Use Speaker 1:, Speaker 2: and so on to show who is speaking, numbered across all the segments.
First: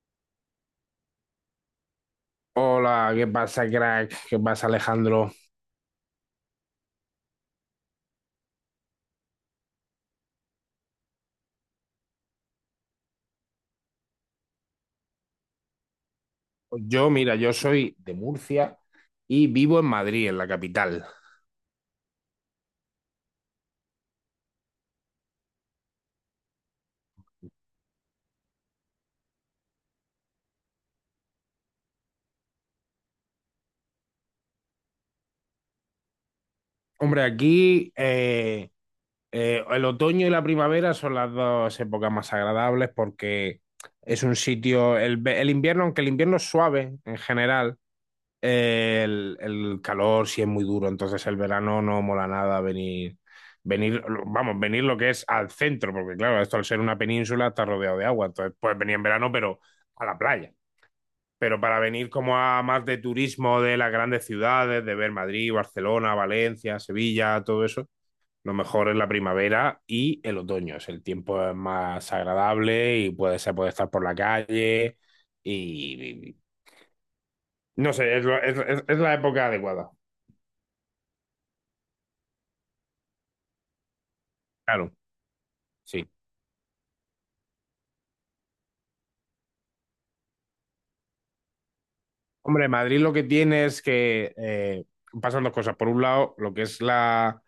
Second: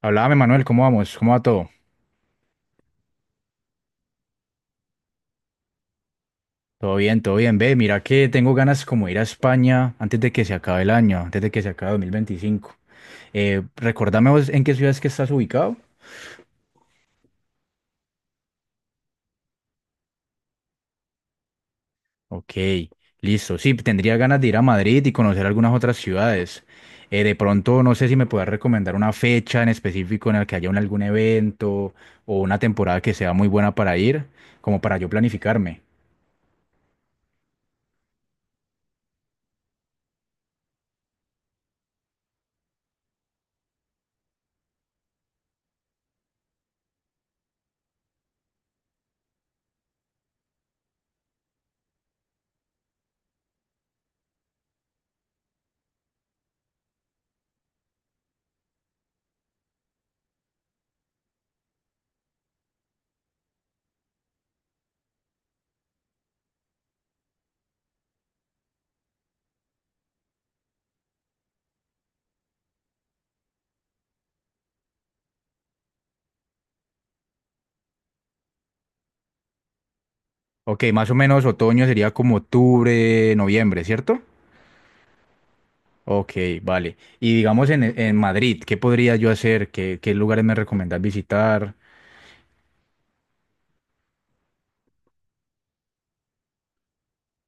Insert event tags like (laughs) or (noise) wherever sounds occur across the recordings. Speaker 1: Háblame, Manuel, ¿cómo vamos? ¿Cómo va todo?
Speaker 2: Hola, ¿qué pasa, crack? ¿Qué pasa, Alejandro?
Speaker 1: Todo bien, todo bien. Ve, mira que tengo ganas como de ir a España antes de que se acabe el año, antes de que se acabe 2025. Recordame vos en qué ciudad es que estás ubicado.
Speaker 2: Pues mira, yo soy de Murcia y vivo en Madrid, en la capital.
Speaker 1: Ok, listo. Sí, tendría ganas de ir a Madrid y conocer algunas otras ciudades. De pronto, no sé si me puedas recomendar una fecha en específico en la que haya algún evento o una temporada que sea muy buena para ir, como para yo planificarme.
Speaker 2: Hombre, aquí el otoño y la primavera son las dos épocas más agradables, porque es un sitio, el invierno, aunque el invierno es suave en general. El calor sí es muy duro, entonces el verano no mola nada venir, vamos, venir lo que es al centro, porque, claro, esto, al ser una península, está rodeado de agua, entonces puedes venir en verano, pero a la playa. Pero para venir como a más de turismo de las grandes ciudades, de ver Madrid, Barcelona, Valencia, Sevilla, todo eso, lo mejor es la primavera y el otoño. Es el tiempo es más agradable y se puede estar por la calle y, y- no sé, es, lo- es la época adecuada.
Speaker 1: Ok, más o menos otoño sería como octubre, noviembre, ¿cierto?
Speaker 2: Claro, sí.
Speaker 1: Ok, vale. Y digamos en Madrid, ¿qué podría yo hacer? ¿Qué lugares me recomendás visitar?
Speaker 2: Hombre, Madrid lo que tiene es que, pasan dos cosas. Por un lado, lo que es la,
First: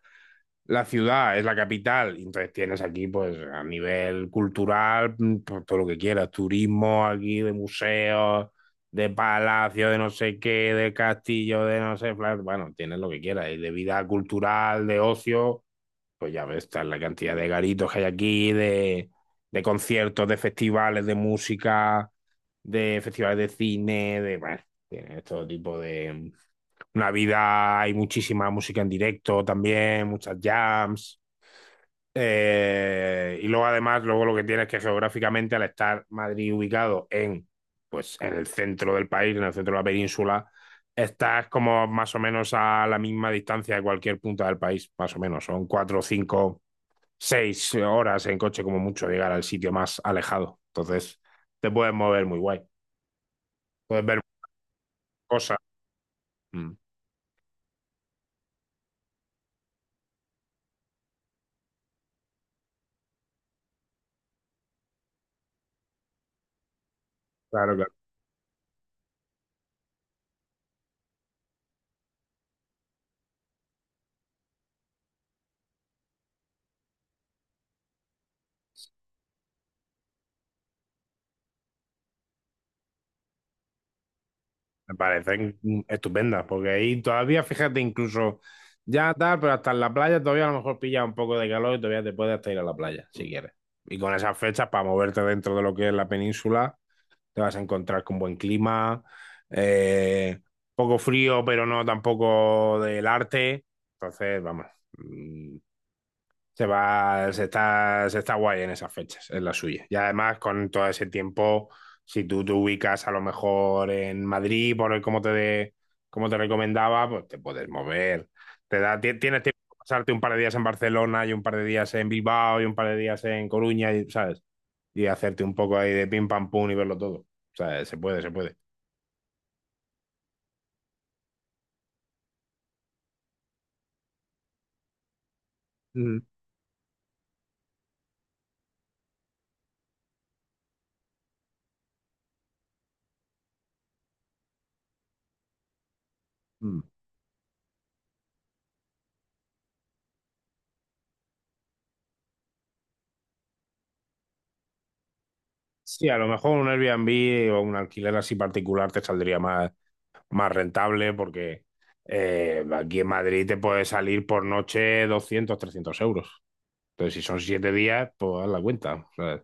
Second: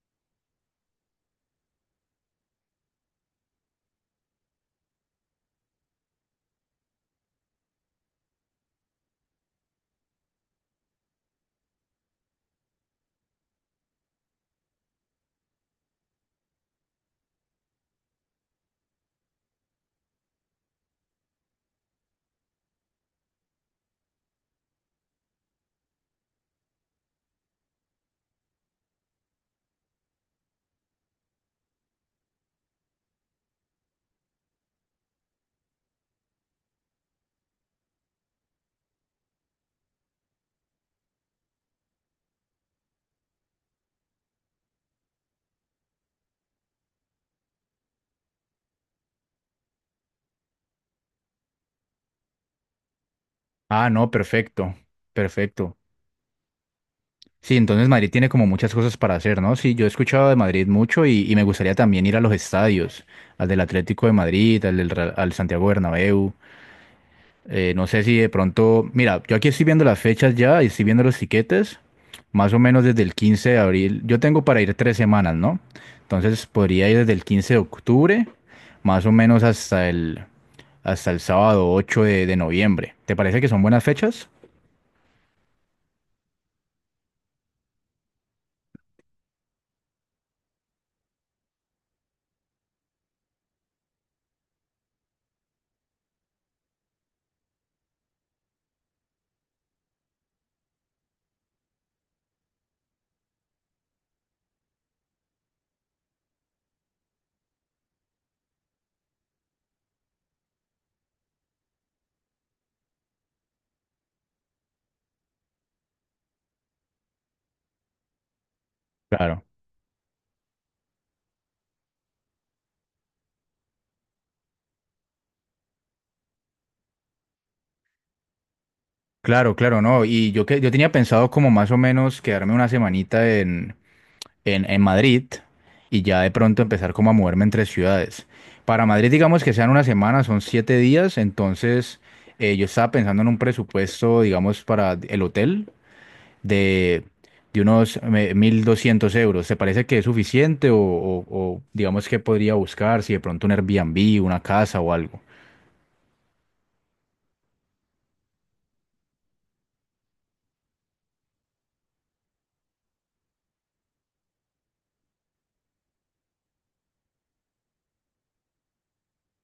Speaker 2: la ciudad, es la capital, y entonces tienes aquí, pues, a nivel cultural, pues, todo lo que quieras, turismo aquí, de museos, de palacios, de no sé qué, de castillo, de no sé, bueno, tienes lo que quieras, y de vida cultural, de ocio. Pues ya ves, está la cantidad de garitos que hay aquí, de conciertos, de festivales de música, de festivales de cine, bueno, tiene todo tipo de... Una vida, hay muchísima música en directo también, muchas jams. Y luego además, luego lo que tiene es que, geográficamente, al estar Madrid ubicado en, pues, en el centro del país, en el centro de la península, estás como más o menos a la misma distancia de cualquier punta del país, más o menos. Son 4, 5, 6 horas en coche como mucho llegar al sitio más alejado. Entonces, te puedes mover muy guay,
Speaker 1: Ah,
Speaker 2: puedes
Speaker 1: no,
Speaker 2: ver
Speaker 1: perfecto,
Speaker 2: cosas.
Speaker 1: perfecto.
Speaker 2: Mm.
Speaker 1: Sí, entonces Madrid tiene como muchas cosas para hacer, ¿no? Sí, yo he escuchado de Madrid mucho y me gustaría también ir a los estadios, al del Atlético de Madrid, al del Real- al Santiago Bernabéu.
Speaker 2: Claro,
Speaker 1: No
Speaker 2: claro.
Speaker 1: sé si de pronto, mira, yo aquí estoy viendo las fechas ya y estoy viendo los tiquetes, más o menos desde el 15 de abril. Yo tengo para ir 3 semanas, ¿no? Entonces podría ir desde el 15 de octubre, más o menos hasta el sábado 8 de noviembre. ¿Te parece que son buenas fechas?
Speaker 2: Me parecen estupendas, porque ahí todavía, fíjate, incluso ya tal, pero hasta en la playa todavía a lo mejor pilla un poco de calor y todavía te puedes hasta ir a la playa, si quieres. Y con esas fechas, para moverte dentro de lo que es la península, te vas a encontrar con buen clima, eh, poco frío, pero no tampoco del arte. Entonces, vamos, mm, se está guay en esas fechas, es la suya. Y además, con todo ese tiempo, si tú te ubicas a lo mejor en Madrid, por el como te, de- como te recomendaba, pues te puedes mover. Tienes
Speaker 1: Claro.
Speaker 2: tiempo de pasarte un par de días en Barcelona y un par de días en Bilbao y un par de días en Coruña, y, ¿sabes? Y hacerte un poco ahí de pim pam pum y verlo todo. O sea, se puede, se puede.
Speaker 1: Claro, claro, no. Y yo que yo tenía pensado como más o menos quedarme una semanita en, en Madrid y
Speaker 2: Mm.
Speaker 1: ya de pronto empezar como a moverme entre ciudades. Para Madrid, digamos que sean una semana, son 7 días, entonces yo estaba pensando en un presupuesto, digamos, para el hotel
Speaker 2: Mm.
Speaker 1: de, de unos 1.200 euros. ¿Te parece que es suficiente o, o digamos que podría buscar si de pronto un Airbnb, una casa o algo?
Speaker 2: Sí, a lo mejor un Airbnb o un alquiler así particular te saldría más rentable, porque aquí en Madrid te puede salir por noche 200 300 euros. Entonces, si son 7 días, pues haz la cuenta, ¿sabes?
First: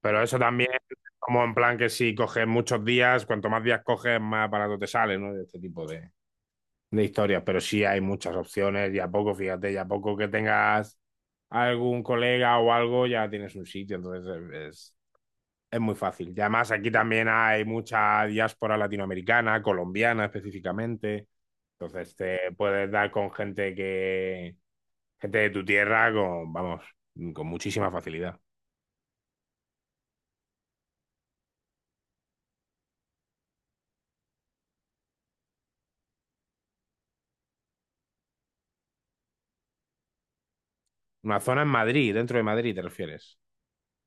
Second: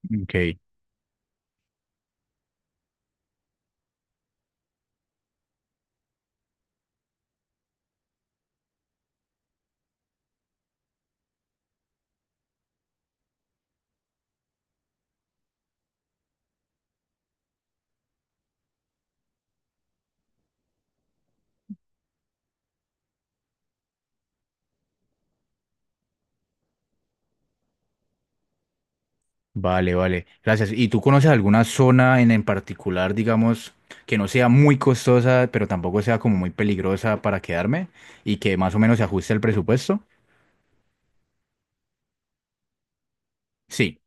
Speaker 2: Pero
Speaker 1: Ok.
Speaker 2: eso también, como en plan que si coges muchos días, cuanto más días coges, más barato te sale, ¿no? Este tipo de historias. Pero sí hay muchas opciones y a poco, fíjate, y a poco que tengas algún colega o algo, ya tienes un sitio. Entonces, es, es muy fácil. Y además aquí también hay mucha diáspora latinoamericana, colombiana específicamente. Entonces te puedes dar con gente de tu tierra con, vamos, con muchísima facilidad.
Speaker 1: Vale, vale. Gracias. ¿Y tú conoces alguna zona en particular, digamos, que no sea muy costosa, pero tampoco sea como muy peligrosa para quedarme y que más o menos se ajuste el presupuesto?
Speaker 2: Una zona en Madrid, dentro de Madrid, ¿te refieres?
Speaker 1: Sí,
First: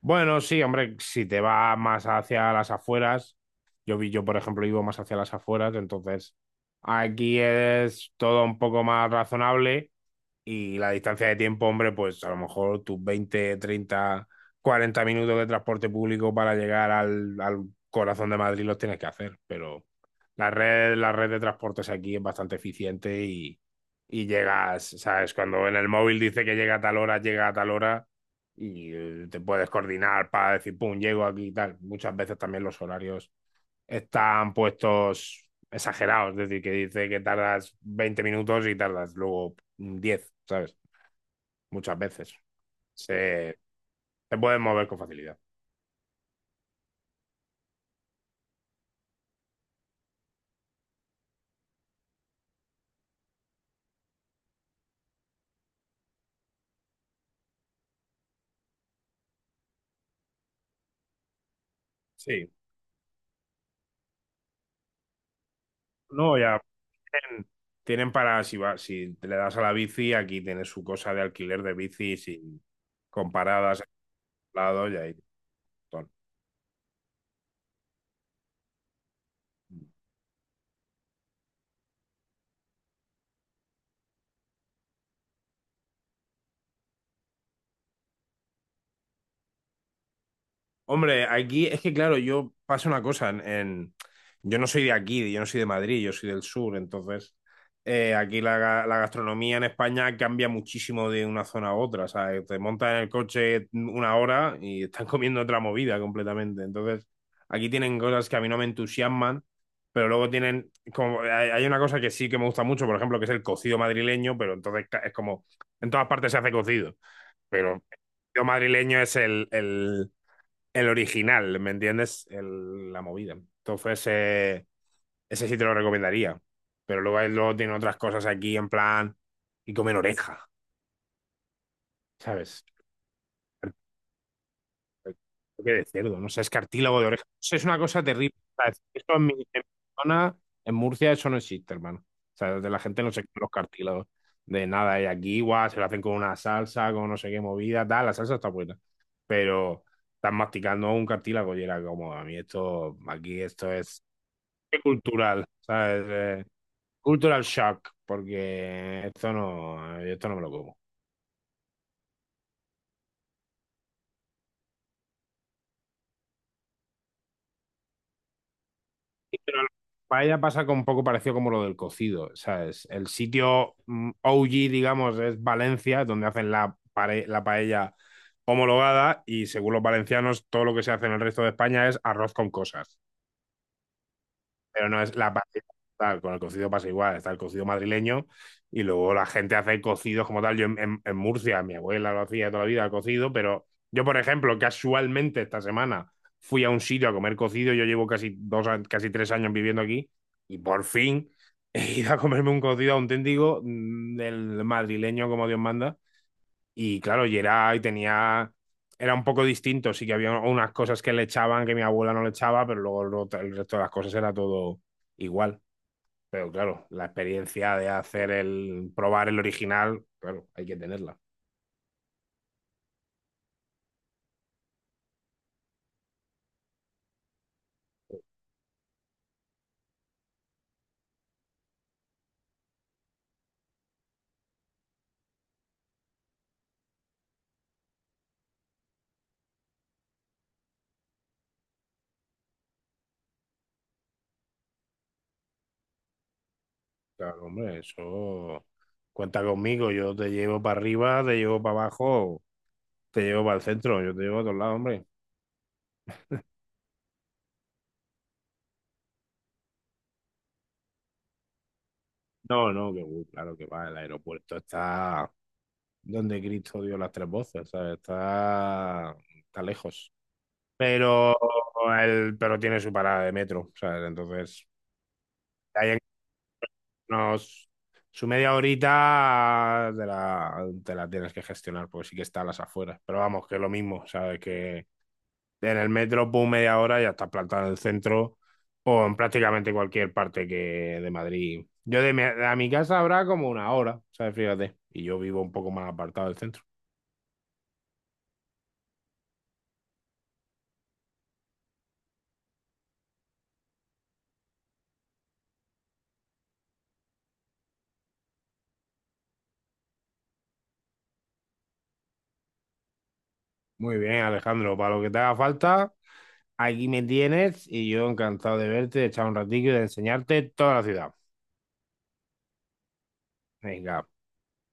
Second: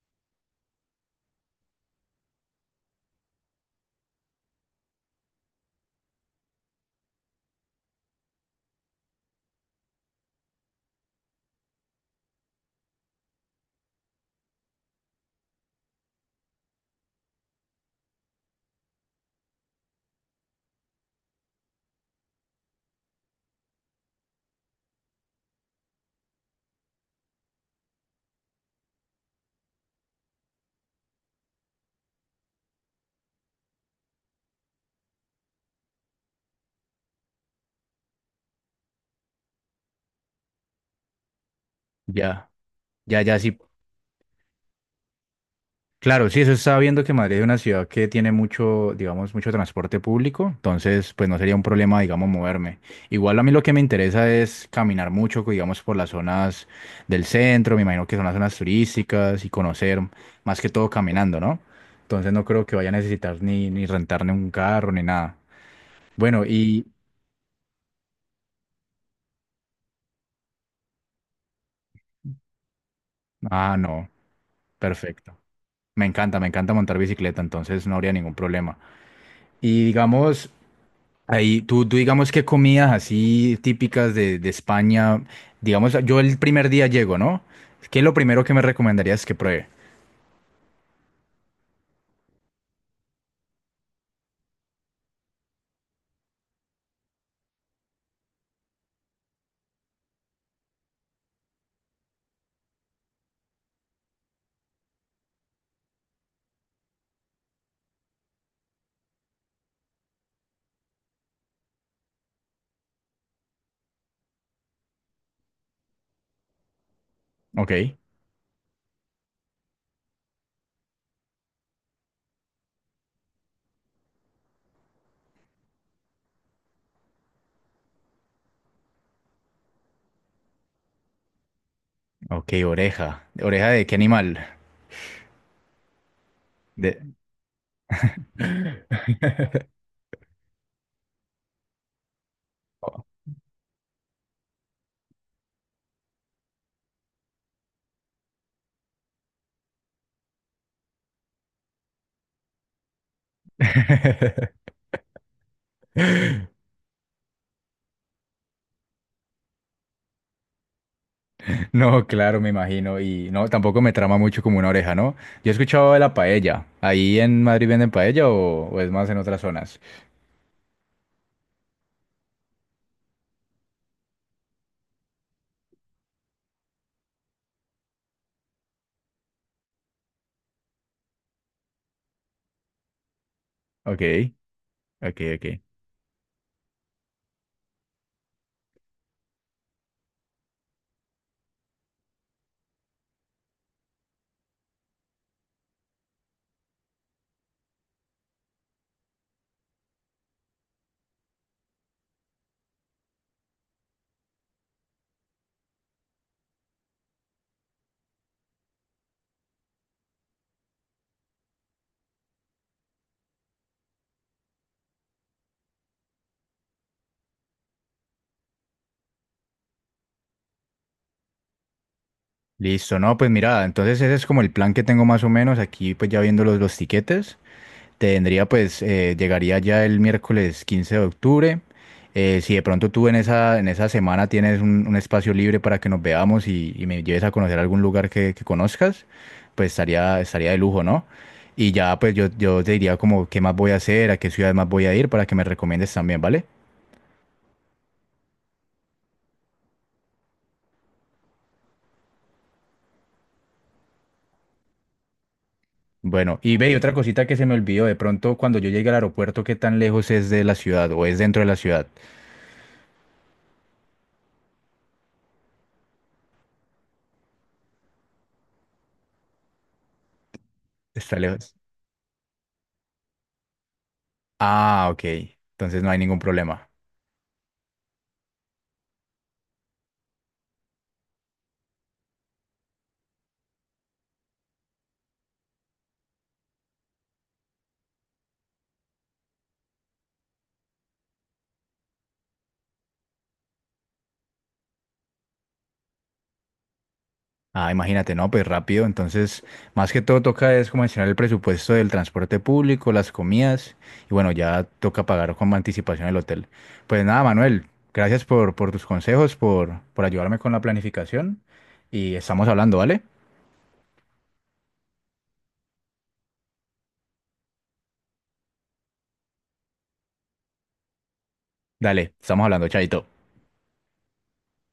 Speaker 2: Bueno, sí, hombre, si te vas más hacia las afueras, yo, por ejemplo, vivo más hacia las afueras, entonces aquí es todo un poco más razonable. Y la distancia de tiempo, hombre, pues a lo mejor tus 20 30 40 minutos de transporte público para llegar al corazón de Madrid los tienes que hacer, pero la red de transportes aquí es bastante eficiente y llegas, ¿sabes? Cuando en el móvil dice que llega a tal hora, llega a tal hora, y te puedes coordinar para decir, pum, llego aquí y tal. Muchas veces también los horarios están puestos exagerados, es decir, que dice que tardas 20 minutos y tardas luego 10, ¿sabes? Muchas veces.
Speaker 1: ya, ya, ya sí.
Speaker 2: Se, se pueden mover con facilidad.
Speaker 1: Claro, sí, eso estaba viendo que Madrid es una ciudad que tiene mucho, digamos, mucho transporte público, entonces pues no sería un problema, digamos, moverme. Igual a mí lo que me interesa es caminar mucho, digamos, por las zonas del centro, me imagino que son las zonas turísticas y conocer más que todo caminando, ¿no? Entonces no
Speaker 2: Sí,
Speaker 1: creo que vaya a necesitar ni, ni rentarme un carro ni nada.
Speaker 2: no,
Speaker 1: Bueno,
Speaker 2: ya
Speaker 1: y...
Speaker 2: tienen, tienen para, si te le das a la bici, aquí tienes su cosa de alquiler de bicis y, con
Speaker 1: Ah,
Speaker 2: paradas a
Speaker 1: no,
Speaker 2: los lados y ahí.
Speaker 1: perfecto.
Speaker 2: Todo.
Speaker 1: Me encanta montar bicicleta, entonces no habría ningún problema. Y digamos, ahí, tú digamos qué comidas así típicas de España, digamos, yo el primer día llego, ¿no? ¿Qué es lo primero que me recomendarías que pruebe?
Speaker 2: Hombre, aquí es que, claro, yo, pasa una cosa, yo no soy de aquí, yo no soy de Madrid, yo soy del sur. Entonces, aquí la gastronomía en España cambia muchísimo de una zona a otra. O sea, te montas en el coche una hora y están (laughs) comiendo otra movida completamente. Entonces, aquí tienen cosas que a mí no me entusiasman, pero luego tienen, como, hay una cosa que sí que me gusta mucho, por ejemplo, que es el cocido madrileño. Pero entonces, es como, en todas partes se hace cocido, pero el
Speaker 1: Ok,
Speaker 2: cocido madrileño es el original, ¿me entiendes? La movida. Entonces, ese sí te lo recomendaría. Pero luego, él luego tiene otras cosas aquí en plan y comen oreja,
Speaker 1: ok,
Speaker 2: ¿sabes?
Speaker 1: oreja. ¿Oreja de qué animal?
Speaker 2: Creo que de cerdo, no sé, es
Speaker 1: De...
Speaker 2: cartílago de oreja. Eso es una cosa terrible. O sea, esto en mi
Speaker 1: (laughs)
Speaker 2: zona, en Murcia, eso no existe, hermano. O sea, de la gente no se come los cartílagos de nada. Y aquí, igual, se lo hacen con una salsa, con no sé qué movida, tal. La salsa está buena. Pero estás masticando un cartílago y era como, a mí esto, aquí esto es cultural, ¿sabes? Cultural shock, porque esto no me lo como.
Speaker 1: No, claro, me imagino. Y no, tampoco me trama mucho como una oreja, ¿no? Yo he escuchado de la paella. ¿Ahí en Madrid venden paella o es más en
Speaker 2: Sí,
Speaker 1: otras
Speaker 2: pero la
Speaker 1: zonas?
Speaker 2: paella pasa con un poco parecido como lo del cocido, ¿sabes? El sitio OG, digamos, es Valencia, donde hacen la paella homologada y, según los valencianos, todo lo que se hace en el resto de España es arroz con cosas.
Speaker 1: Ok,
Speaker 2: Pero no es
Speaker 1: ok,
Speaker 2: la
Speaker 1: ok.
Speaker 2: pastilla tal, con el cocido pasa igual, está el cocido madrileño y luego la gente hace cocidos como tal. Yo en Murcia, mi abuela lo hacía toda la vida, el cocido. Pero yo, por ejemplo, casualmente esta semana fui a un sitio a comer cocido. Yo llevo casi 3 años viviendo aquí y por fin (laughs) he ido a comerme un cocido auténtico, del madrileño, como Dios manda. Y, claro, era un poco distinto, sí que había unas cosas que le echaban que mi abuela no le echaba, pero luego el resto de las cosas era todo igual. Pero, claro, la experiencia de probar el original, claro, hay que tenerla.
Speaker 1: Listo, no, pues mira, entonces ese es como el plan que tengo más o menos aquí, pues ya viendo los tiquetes, tendría pues, llegaría ya el miércoles 15 de octubre, si de pronto tú en esa semana tienes un espacio libre para que nos veamos y me lleves a conocer algún lugar que conozcas, pues estaría, estaría de lujo, ¿no? Y ya pues yo te diría como qué más voy a hacer, a qué ciudad más voy a ir para que me recomiendes también, ¿vale?
Speaker 2: Claro, hombre, eso cuenta conmigo, yo te llevo para arriba, te llevo para abajo, te llevo para el centro, yo te llevo a todos lados, hombre.
Speaker 1: Bueno, y ve, y otra cosita que se me olvidó, de pronto cuando yo llegue al aeropuerto, ¿qué tan lejos es de la ciudad o es dentro de la ciudad?
Speaker 2: No, no, que claro que va, el aeropuerto está donde Cristo dio las tres voces, ¿sabes? Está lejos.
Speaker 1: Está
Speaker 2: Pero,
Speaker 1: lejos.
Speaker 2: pero tiene su parada de metro, ¿sabes? Entonces,
Speaker 1: Ah, ok. Entonces no
Speaker 2: ahí
Speaker 1: hay
Speaker 2: en
Speaker 1: ningún problema.
Speaker 2: unos, su media horita te la tienes que gestionar, porque sí que está a las afueras. Pero vamos, que es lo mismo, ¿sabes? Que en el metro, pum, media hora ya estás plantado en el centro o en prácticamente cualquier parte que de Madrid. A mi casa habrá como una hora, ¿sabes? Fíjate. Y yo vivo un poco más apartado del centro.
Speaker 1: Ah, imagínate, no, pues rápido. Entonces, más que todo toca es como mencionar el presupuesto del transporte público, las comidas y bueno, ya toca pagar con anticipación el hotel. Pues nada, Manuel, gracias por tus consejos, por ayudarme con la planificación y estamos hablando, ¿vale?
Speaker 2: Muy bien, Alejandro. Para lo que te haga falta, aquí me tienes y yo encantado de verte, de echar un ratillo y de enseñarte toda la ciudad.
Speaker 1: Dale, estamos hablando, chaito.
Speaker 2: Venga,